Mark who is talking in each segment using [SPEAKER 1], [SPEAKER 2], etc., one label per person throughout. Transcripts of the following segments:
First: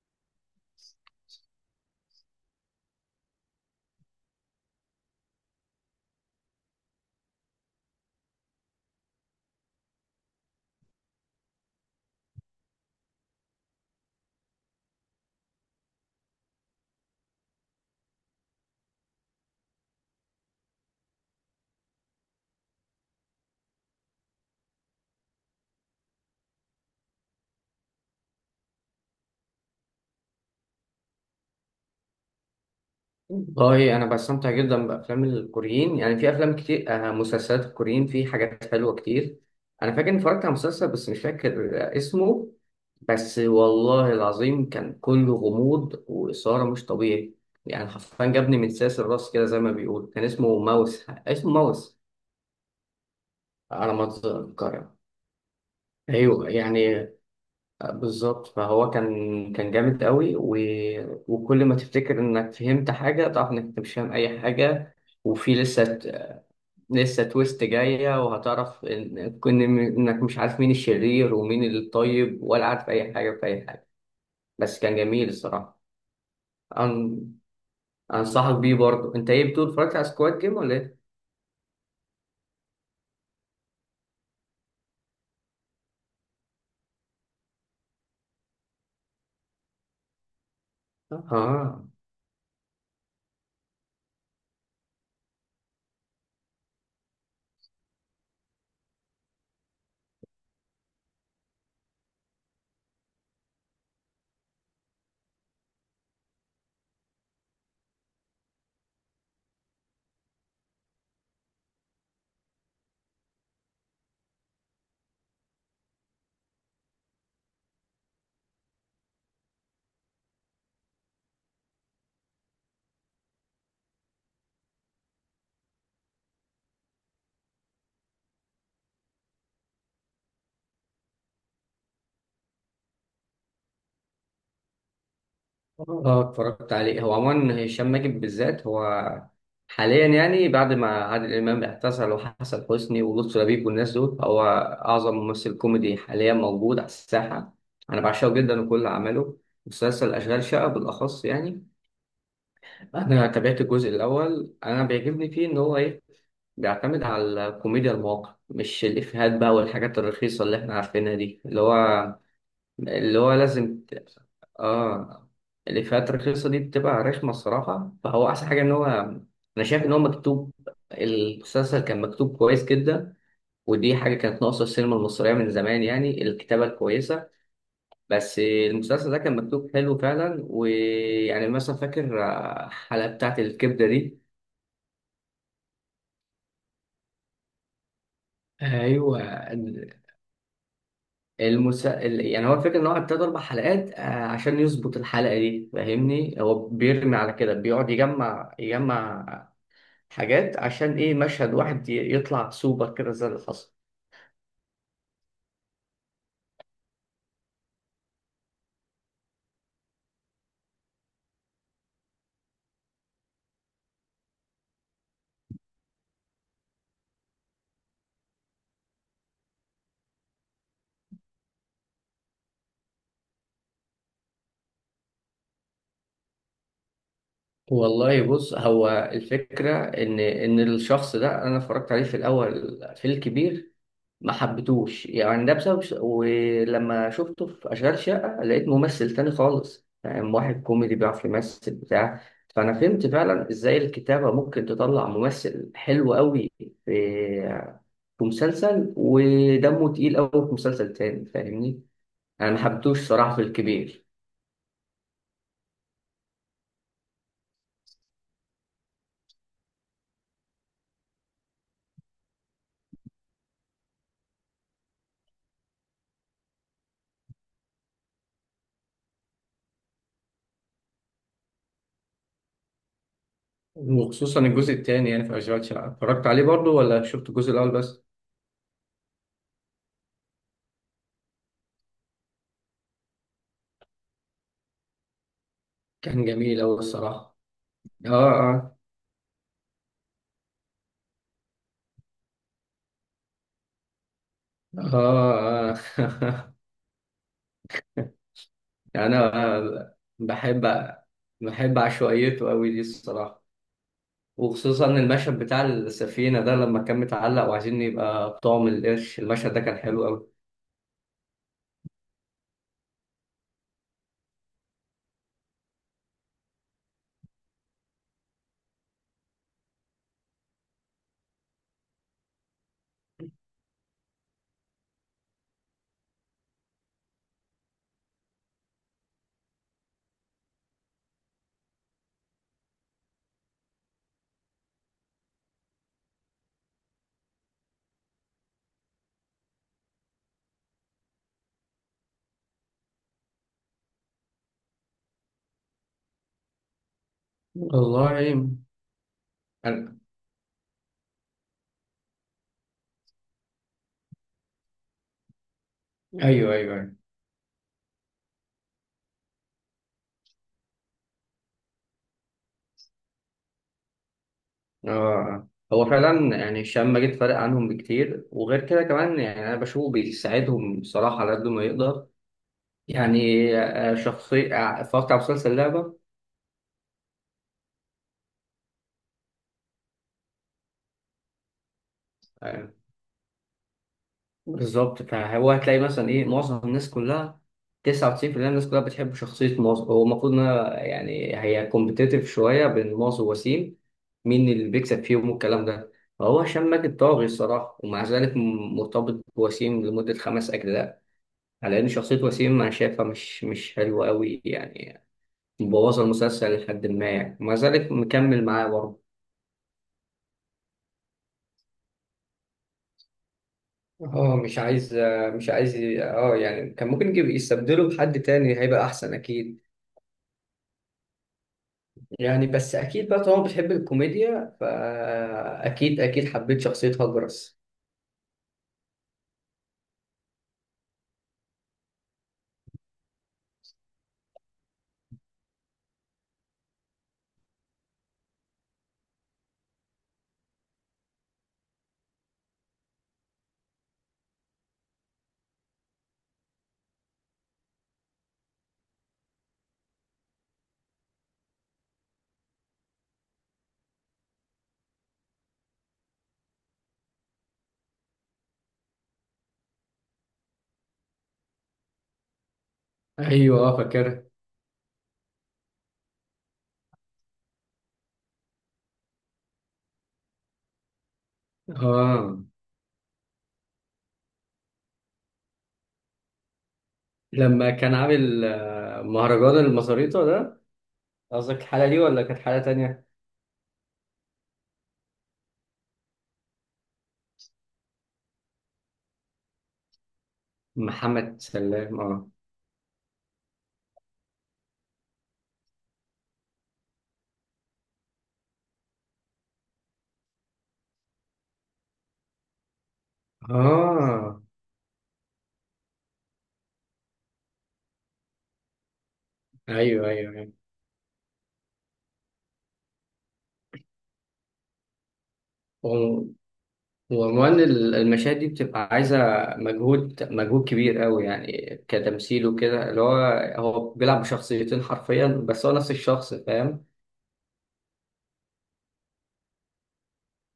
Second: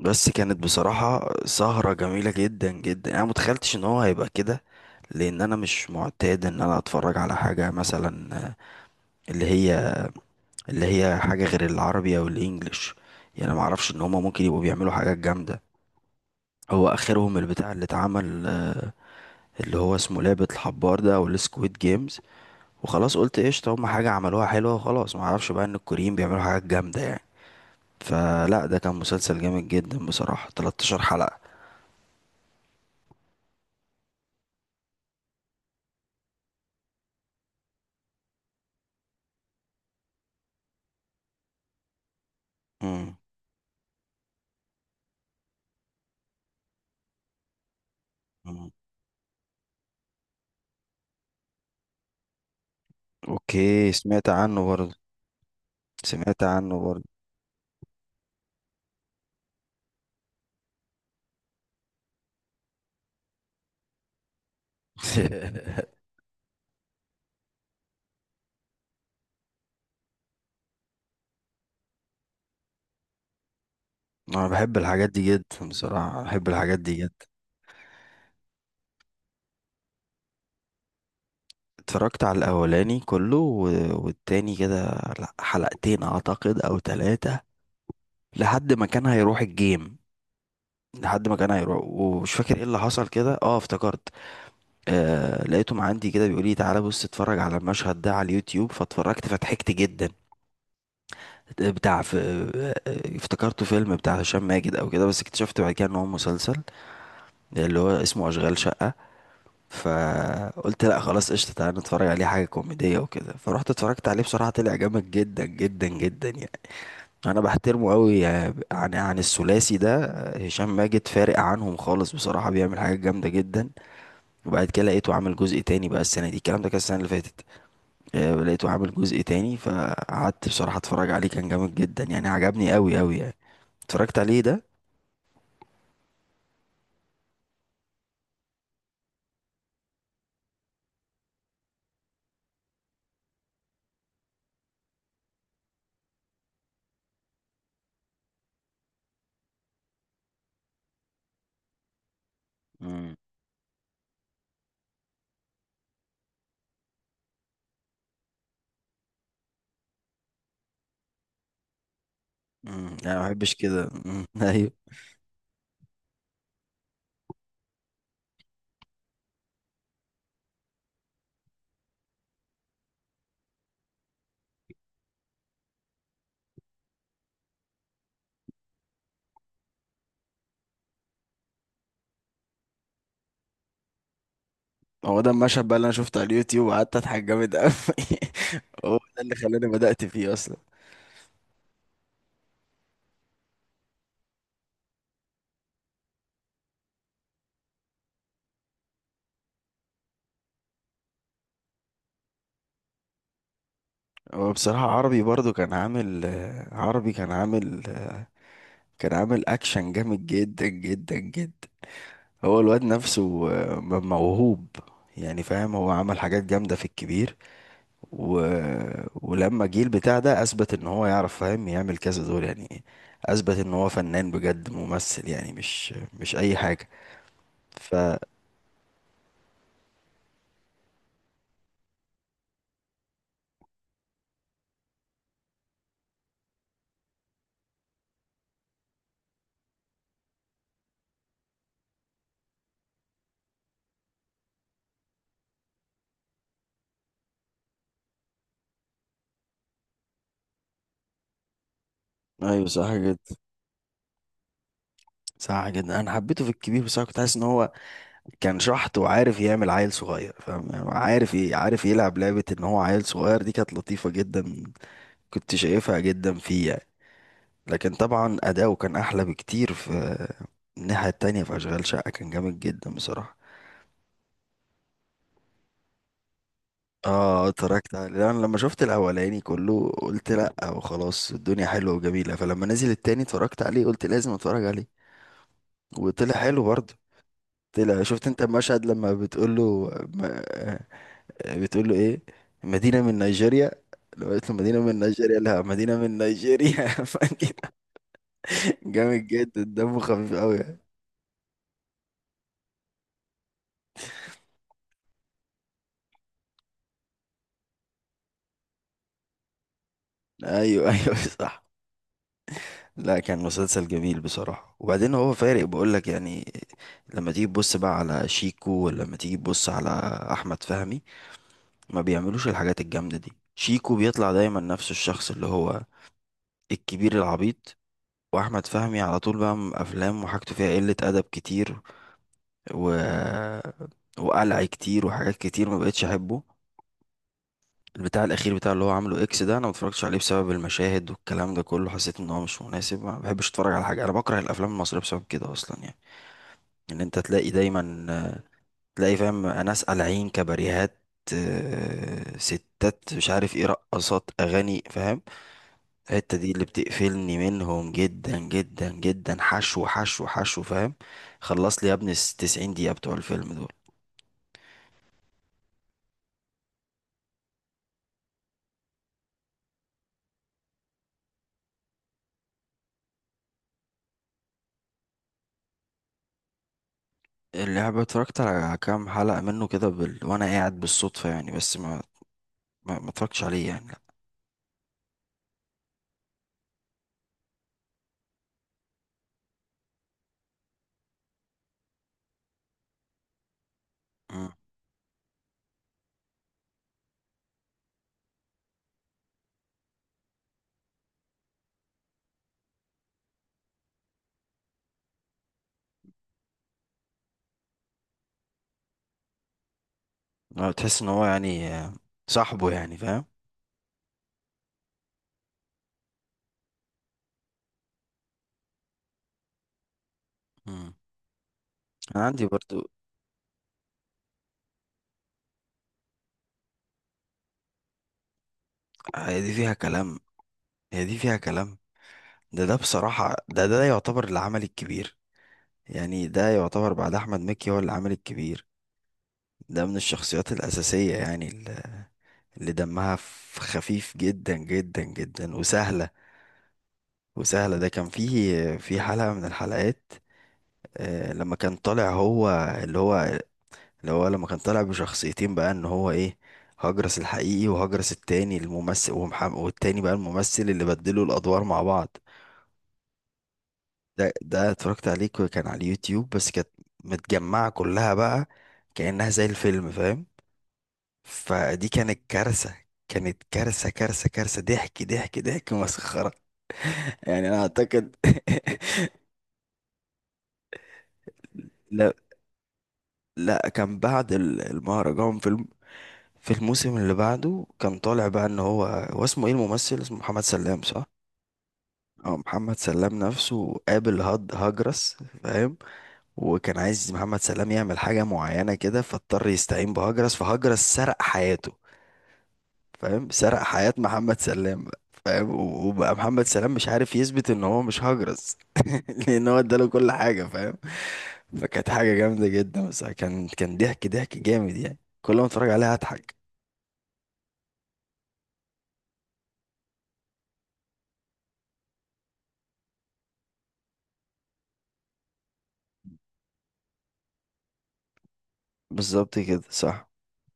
[SPEAKER 1] بس كانت بصراحة سهرة جميلة جدا جدا، انا متخيلتش ان هو هيبقى كده. لان انا مش معتاد ان انا اتفرج على حاجة مثلا اللي هي اللي هي حاجة غير العربي او الانجليش. يعني ما اعرفش ان هما ممكن يبقوا بيعملوا حاجات جامدة. هو اخرهم البتاع اللي اتعمل، اللي هو اسمه لعبة الحبار ده او السكويد جيمز. وخلاص قلت قشطة، هما حاجة عملوها حلوة وخلاص، ما اعرفش بقى ان الكوريين بيعملوا حاجات جامدة يعني. فلا، ده كان مسلسل جامد جدا بصراحة، 13 حلقة.
[SPEAKER 2] والله انا بستمتع جدا بافلام الكوريين، يعني في افلام كتير. مسلسلات الكوريين في حاجات حلوه كتير. انا فاكر اني اتفرجت على مسلسل بس مش فاكر اسمه.
[SPEAKER 1] مم.
[SPEAKER 2] بس والله العظيم كان كله غموض واثاره مش طبيعي، يعني حرفيا جابني من ساس الراس كده، زي ما بيقول كان اسمه ماوس، اسمه ماوس
[SPEAKER 1] اوكي
[SPEAKER 2] على ما
[SPEAKER 1] سمعت عنه
[SPEAKER 2] اتذكر.
[SPEAKER 1] برضه. سمعت
[SPEAKER 2] ايوه
[SPEAKER 1] عنه
[SPEAKER 2] يعني.
[SPEAKER 1] برضه.
[SPEAKER 2] بالظبط، فهو كان جامد قوي. وكل ما تفتكر انك فهمت حاجه تعرف انك أنت مش فاهم اي حاجه. وفي لسه لسه تويست جاية، وهتعرف إن كن إنك مش عارف مين الشرير ومين الطيب، ولا عارف أي حاجة في أي حاجة.
[SPEAKER 1] انا بحب
[SPEAKER 2] بس كان
[SPEAKER 1] الحاجات دي
[SPEAKER 2] جميل
[SPEAKER 1] جدا
[SPEAKER 2] الصراحة.
[SPEAKER 1] بصراحة، بحب الحاجات دي
[SPEAKER 2] أن...
[SPEAKER 1] جدا.
[SPEAKER 2] أنصحك بيه برضه. أنت إيه بتقول، اتفرجت على سكواد جيم ولا إيه؟
[SPEAKER 1] اتفرجت على الاولاني كله والتاني كده. لا، حلقتين اعتقد او ثلاثة. لحد ما كان هيروح الجيم. لحد ما كان هيروح
[SPEAKER 2] آه،
[SPEAKER 1] ومش فاكر ايه اللي حصل كده، اه افتكرت. آه لقيتهم عندي كده بيقول لي تعالى بص اتفرج على المشهد ده على اليوتيوب، فاتفرجت فضحكت جدا. بتاع في افتكرته فيلم بتاع هشام ماجد او كده، بس اكتشفت بعد كده ان هو مسلسل اللي هو اسمه أشغال شقة. فقلت لا خلاص قشطة، تعالى نتفرج عليه حاجة كوميدية وكده. فروحت اتفرجت عليه بصراحة طلع جامد جدا جدا جدا يعني. أنا بحترمه قوي، عن عن الثلاثي ده، هشام ماجد فارق عنهم خالص بصراحة، بيعمل حاجات جامدة جدا. وبعد كده لقيته عامل جزء تاني بقى السنة دي، الكلام ده كان السنة اللي فاتت. لقيته عامل جزء تاني، فقعدت بصراحة اتفرج عليه كان جامد جدا يعني، عجبني قوي قوي يعني. اتفرجت عليه ده.
[SPEAKER 2] آه، اتفرجت عليه. هو عموما هشام ماجد بالذات، هو حاليا يعني بعد ما عادل إمام اعتزل وحسن حسني ولطفي لبيب والناس دول، هو أعظم ممثل كوميدي حاليا موجود على الساحة. أنا بعشقه جدا وكل أعماله. مسلسل أشغال شقة بالأخص يعني.
[SPEAKER 1] امم
[SPEAKER 2] انا تابعت الجزء الاول. انا بيعجبني فيه ان هو ايه، بيعتمد على الكوميديا المواقع، مش الافيهات بقى والحاجات الرخيصه اللي احنا عارفينها دي. اللي هو
[SPEAKER 1] انا
[SPEAKER 2] اللي
[SPEAKER 1] ما
[SPEAKER 2] هو
[SPEAKER 1] بحبش
[SPEAKER 2] لازم
[SPEAKER 1] كده.
[SPEAKER 2] ت...
[SPEAKER 1] ايوه،
[SPEAKER 2] اه الافيهات الرخيصه دي بتبقى رخمه الصراحه، فهو احسن حاجه ان هو انا شايف ان هو مكتوب. المسلسل كان مكتوب كويس جدا، ودي حاجه كانت ناقصه السينما المصريه من زمان، يعني الكتابه الكويسه. بس المسلسل ده كان مكتوب حلو فعلا، ويعني مثلا فاكر الحلقه بتاعت الكبده دي.
[SPEAKER 1] هو ده المشهد بقى اللي انا شفته على اليوتيوب وقعدت اضحك جامد قوي. هو
[SPEAKER 2] ايوه.
[SPEAKER 1] ده اللي خلاني
[SPEAKER 2] ال-
[SPEAKER 1] بدأت فيه اصلا.
[SPEAKER 2] يعني هو الفكره ان هو ابتدى 4 حلقات عشان يظبط الحلقه دي، فاهمني؟ هو بيرمي على كده، بيقعد يجمع حاجات عشان ايه، مشهد واحد يطلع سوبر كده، زي اللي حصل.
[SPEAKER 1] هو بصراحة عربي برضو كان عامل، عربي كان عامل، كان عامل اكشن جامد جدا جدا جدا. هو الواد نفسه موهوب يعني، فاهم هو عمل حاجات جامدة في الكبير. و... ولما جه البتاع ده اثبت ان هو يعرف فاهم يعمل كذا دور يعني. اثبت ان هو فنان بجد، ممثل يعني، مش اي حاجة. ف
[SPEAKER 2] والله بص، هو الفكره ان الشخص ده انا اتفرجت عليه في الاول في الكبير، ما حبيتوش يعني، ده بسبب. ولما شفته في أشغال شقة لقيت ممثل تاني خالص، يعني واحد كوميدي بيعرف يمثل بتاع. فأنا فهمت فعلا إزاي الكتابة ممكن تطلع ممثل حلو قوي في في مسلسل، ودمه تقيل قوي في مسلسل تاني، فاهمني؟ أنا ما
[SPEAKER 1] ايوه صح
[SPEAKER 2] حبيتوش
[SPEAKER 1] جدا.
[SPEAKER 2] صراحة في الكبير.
[SPEAKER 1] صح جدا، انا حبيته في الكبير بس انا كنت حاسس ان هو كان شحط وعارف يعمل عيل صغير، فاهم يعني، عارف عارف يلعب لعبة ان هو عيل صغير، دي كانت لطيفة جدا، كنت شايفها جدا فيه يعني. لكن طبعا اداؤه كان احلى بكتير في الناحية التانية، في اشغال شقة كان جامد جدا بصراحة.
[SPEAKER 2] وخصوصا الجزء الثاني، يعني في أشغال شقة اتفرجت عليه برضو ولا شفت
[SPEAKER 1] اه
[SPEAKER 2] الجزء الأول
[SPEAKER 1] اتفرجت
[SPEAKER 2] بس؟
[SPEAKER 1] عليه، انا لما شفت الاولاني كله قلت لا وخلاص الدنيا حلوة وجميلة، فلما نزل التاني اتفرجت عليه قلت لازم اتفرج عليه.
[SPEAKER 2] كان
[SPEAKER 1] وطلع
[SPEAKER 2] جميل
[SPEAKER 1] حلو
[SPEAKER 2] قوي
[SPEAKER 1] برضه.
[SPEAKER 2] الصراحة.
[SPEAKER 1] طلع،
[SPEAKER 2] آه،
[SPEAKER 1] شفت انت
[SPEAKER 2] آه.
[SPEAKER 1] المشهد لما بتقول له، بتقول له ايه، مدينة من نيجيريا. لو قلت له مدينة
[SPEAKER 2] آه،
[SPEAKER 1] من نيجيريا، لا مدينة من
[SPEAKER 2] آه.
[SPEAKER 1] نيجيريا. فاكر؟
[SPEAKER 2] يعني
[SPEAKER 1] جامد جدا،
[SPEAKER 2] أنا
[SPEAKER 1] دمه خفيف قوي يعني.
[SPEAKER 2] بحب، بحب عشوائيته أوي دي الصراحة. وخصوصا المشهد بتاع السفينة ده، لما كان متعلق وعايزين يبقى طعم القرش، المشهد ده كان حلو أوي.
[SPEAKER 1] ايوه ايوه صح. لا كان مسلسل جميل بصراحة، وبعدين هو فارق بقول لك يعني. لما تيجي تبص بقى على شيكو، ولما تيجي تبص على احمد فهمي، ما بيعملوش الحاجات الجامدة دي. شيكو بيطلع دايما نفس الشخص اللي هو الكبير العبيط. واحمد فهمي على طول بقى افلام وحاجته فيها قلة ادب كتير، و... وقلع كتير وحاجات كتير، ما بقتش احبه. البتاع الاخير بتاع اللي هو عامله اكس ده انا ما اتفرجتش عليه بسبب المشاهد والكلام ده كله، حسيت ان هو مش مناسب. ما بحبش اتفرج على حاجه، انا بكره الافلام المصريه بسبب كده اصلا يعني. ان انت تلاقي دايما،
[SPEAKER 2] والله
[SPEAKER 1] تلاقي فاهم ناس
[SPEAKER 2] أنا...
[SPEAKER 1] قالعين كباريهات، ستات مش عارف ايه، رقصات اغاني فاهم، الحته دي
[SPEAKER 2] أيوه، أيوه،
[SPEAKER 1] اللي
[SPEAKER 2] أيوه.
[SPEAKER 1] بتقفلني منهم جدا جدا جدا. حشو حشو حشو فاهم، خلص لي يا ابني 90 دقيقه بتوع الفيلم دول.
[SPEAKER 2] آه. هو فعلا يعني، الشام ماجد فارق عنهم بكتير. وغير كده كمان، يعني أنا بشوفه بيساعدهم بصراحة على قد ما يقدر. يعني شخصية، اتفرجت على مسلسل لعبة.
[SPEAKER 1] اللعبة اتفرجت على كام حلقة منه كده وانا قاعد بالصدفة يعني، بس ما
[SPEAKER 2] آه،
[SPEAKER 1] ما, ما اتفرجتش عليه يعني، لا.
[SPEAKER 2] بالظبط، فهو هتلاقي مثلا ايه، معظم الناس كلها، 99% الناس كلها بتحب شخصية موز. هو المفروض انها، يعني هي كومبتيتيف شوية بين موز ووسيم، مين
[SPEAKER 1] مم.
[SPEAKER 2] اللي بيكسب فيهم والكلام ده. فهو هشام ماجد طاغي الصراحة، ومع ذلك مرتبط بوسيم لمدة 5 أجزاء، على إن شخصية وسيم أنا شايفها مش حلوة أوي يعني، مبوظة المسلسل لحد ما يعني، ومع ذلك مكمل معاه برضه.
[SPEAKER 1] لا، تحس ان هو يعني، صاحبه يعني فاهم.
[SPEAKER 2] مش عايز يعني، كان ممكن يجيب يستبدله بحد تاني هيبقى احسن اكيد.
[SPEAKER 1] مم. انا عندي
[SPEAKER 2] يعني بس
[SPEAKER 1] برضو.
[SPEAKER 2] اكيد بقى طالما بتحب الكوميديا، فاكيد اكيد حبيت شخصية هجرس.
[SPEAKER 1] هي دي فيها كلام. هي دي فيها كلام. ده بصراحة، ده يعتبر العمل الكبير يعني، ده يعتبر بعد احمد مكي هو العمل الكبير. ده من الشخصيات الأساسية يعني، اللي دمها خفيف جدا جدا جدا وسهلة. ده كان فيه في حلقة من الحلقات، لما كان طالع هو اللي هو اللي هو لما كان طالع بشخصيتين بقى ان هو ايه، هجرس الحقيقي وهجرس التاني الممثل، ومحمد والتاني بقى الممثل، اللي بدلوا الادوار مع بعض.
[SPEAKER 2] ايوه، اه، فاكرها.
[SPEAKER 1] ده اتفرجت عليه، كان على اليوتيوب بس كانت متجمعة كلها بقى كأنها زي الفيلم فاهم. فدي كانت
[SPEAKER 2] اه،
[SPEAKER 1] كارثة، كانت كارثة كارثة، ضحك ضحك ضحك مسخرة. يعني انا
[SPEAKER 2] لما كان
[SPEAKER 1] اعتقد.
[SPEAKER 2] عامل مهرجان المصاريطه ده، قصدك الحلقه دي
[SPEAKER 1] لا،
[SPEAKER 2] ولا كانت حلقه تانية؟
[SPEAKER 1] لا كان بعد المهرجان فيلم. في الموسم اللي بعده كان طالع بقى ان هو اسمه ايه الممثل، اسمه محمد سلام صح.
[SPEAKER 2] محمد سلام، اه.
[SPEAKER 1] اه محمد سلام نفسه قابل هاد هجرس فاهم. وكان عايز محمد سلام يعمل حاجة معينة كده، فاضطر يستعين بهجرس، فهجرس سرق حياته فاهم، سرق حياة محمد
[SPEAKER 2] اه.
[SPEAKER 1] سلام بقى فاهم. وبقى محمد سلام مش عارف يثبت ان هو مش هجرس. لان هو اداله
[SPEAKER 2] ايوه،
[SPEAKER 1] كل
[SPEAKER 2] ايوه،
[SPEAKER 1] حاجة
[SPEAKER 2] ايوه.
[SPEAKER 1] فاهم. فكانت حاجة جامدة جدا، بس كان كان ضحك ضحك جامد يعني، كل ما اتفرج عليها
[SPEAKER 2] و-
[SPEAKER 1] اضحك.
[SPEAKER 2] وعنوان المشاهد دي بتبقى عايزه مجهود، مجهود كبير قوي يعني، كتمثيل وكده. اللي هو، هو بيلعب بشخصيتين حرفيا، بس هو نفس الشخص، فاهم؟
[SPEAKER 1] بالظبط كده صح.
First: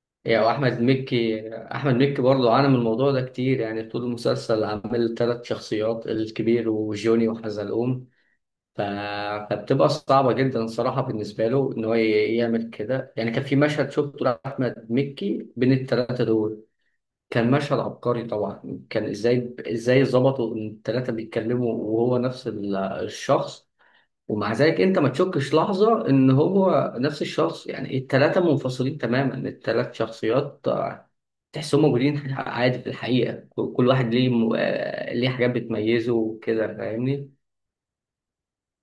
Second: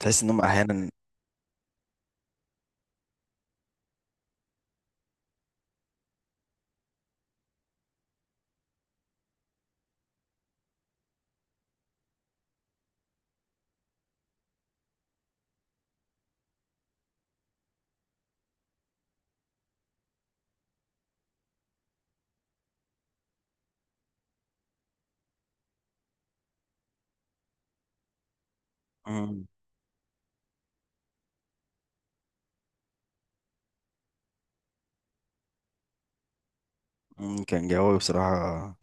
[SPEAKER 1] تحس انهم
[SPEAKER 2] يعني احمد
[SPEAKER 1] احيانا.
[SPEAKER 2] مكي احمد مكي برضه عانى من الموضوع ده كتير. يعني طول المسلسل عامل 3 شخصيات، الكبير وجوني وحزلقوم. ف... فبتبقى صعبه جدا الصراحه بالنسبه له ان هو يعمل كده. يعني كان في مشهد شفته لاحمد مكي بين الثلاثه دول، كان مشهد عبقري طبعا. كان ازاي ظبطوا ان الثلاثه بيتكلموا وهو نفس الشخص. ومع ذلك انت ما تشكش لحظة ان هو نفس الشخص، يعني التلاتة منفصلين تماما،
[SPEAKER 1] مم.
[SPEAKER 2] التلات شخصيات تحسهم موجودين عادي في الحقيقة. كل واحد ليه م... آه، ليه حاجات بتميزه وكده، فاهمني؟
[SPEAKER 1] مم، كان جوي بصراحة،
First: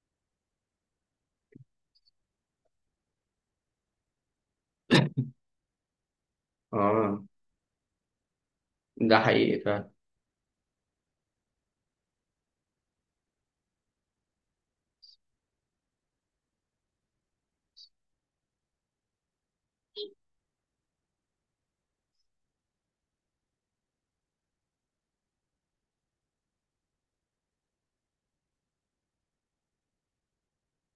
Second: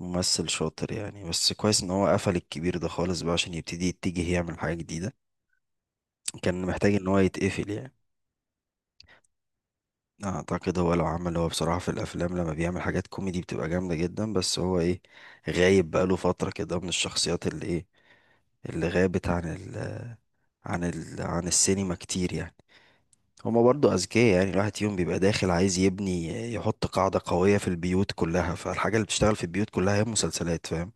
[SPEAKER 1] ممثل شاطر يعني. بس كويس ان هو قفل الكبير ده خالص بقى عشان يبتدي يتجه يعمل حاجة جديدة، كان محتاج ان هو
[SPEAKER 2] اه،
[SPEAKER 1] يتقفل يعني.
[SPEAKER 2] ده حقيقي فعلا.
[SPEAKER 1] اعتقد هو لو عمل، هو بصراحة في الافلام لما بيعمل حاجات كوميدي بتبقى جامدة جدا، بس هو ايه، غايب بقاله فترة كده من الشخصيات، اللي ايه، اللي غابت عن ال عن السينما كتير يعني. هما برضو أذكياء يعني، الواحد فيهم بيبقى داخل عايز يبني، يحط قاعدة قوية في البيوت كلها، فالحاجة اللي بتشتغل في البيوت كلها هي المسلسلات فاهم.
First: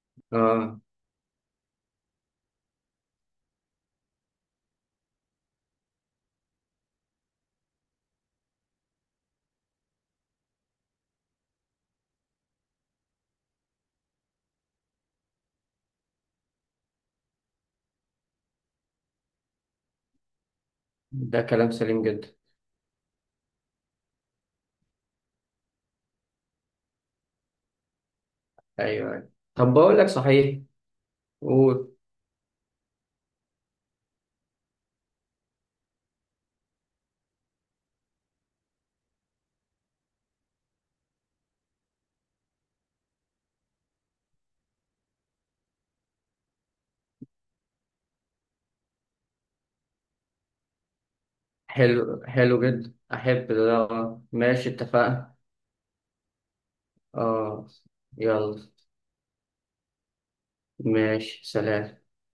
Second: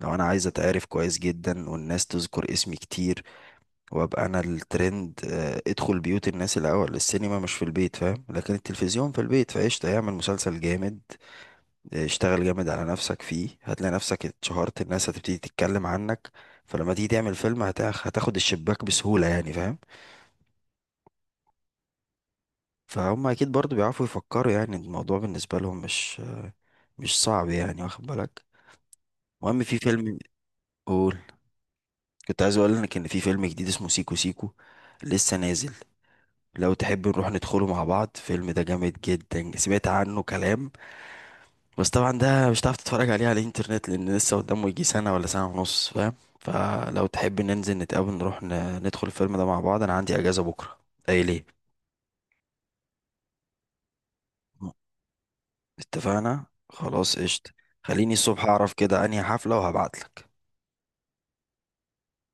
[SPEAKER 1] لو أنا عايز
[SPEAKER 2] اه،
[SPEAKER 1] أتعرف كويس جدا والناس تذكر اسمي كتير وأبقى أنا الترند، ادخل بيوت الناس الأول، السينما مش في البيت فاهم، لكن التلفزيون في البيت، فقشطة يعمل مسلسل جامد. اشتغل جامد على نفسك فيه، هتلاقي نفسك اتشهرت، الناس هتبتدي تتكلم عنك، فلما تيجي تعمل فيلم هتاخد الشباك بسهولة يعني فاهم.
[SPEAKER 2] ده كلام سليم جدا.
[SPEAKER 1] فهم اكيد برضو بيعرفوا يفكروا يعني، الموضوع بالنسبة لهم مش صعب يعني، واخد بالك.
[SPEAKER 2] ايوه، أيوة.
[SPEAKER 1] المهم
[SPEAKER 2] طب
[SPEAKER 1] في
[SPEAKER 2] بقول لك
[SPEAKER 1] فيلم،
[SPEAKER 2] صحيح.
[SPEAKER 1] قول.
[SPEAKER 2] قول.
[SPEAKER 1] كنت عايز اقول لك ان في فيلم جديد اسمه سيكو سيكو، لسه نازل. لو تحب نروح ندخله مع بعض، الفيلم ده جامد جدا، سمعت عنه كلام. بس طبعا ده مش هتعرف تتفرج عليه على الانترنت لان لسه قدامه يجي سنة ولا سنة ونص فاهم. فلو تحب ننزل نتقابل نروح ندخل الفيلم ده مع بعض، انا عندي اجازة بكرة. ايه ليه.
[SPEAKER 2] حلو، حلو جدا، احب ده. آه. ماشي، اتفقنا.
[SPEAKER 1] اتفقنا خلاص قشطة.
[SPEAKER 2] اه.
[SPEAKER 1] خليني الصبح
[SPEAKER 2] يلا،
[SPEAKER 1] اعرف كده انهي حفلة وهبعتلك.
[SPEAKER 2] ماشي، سلام.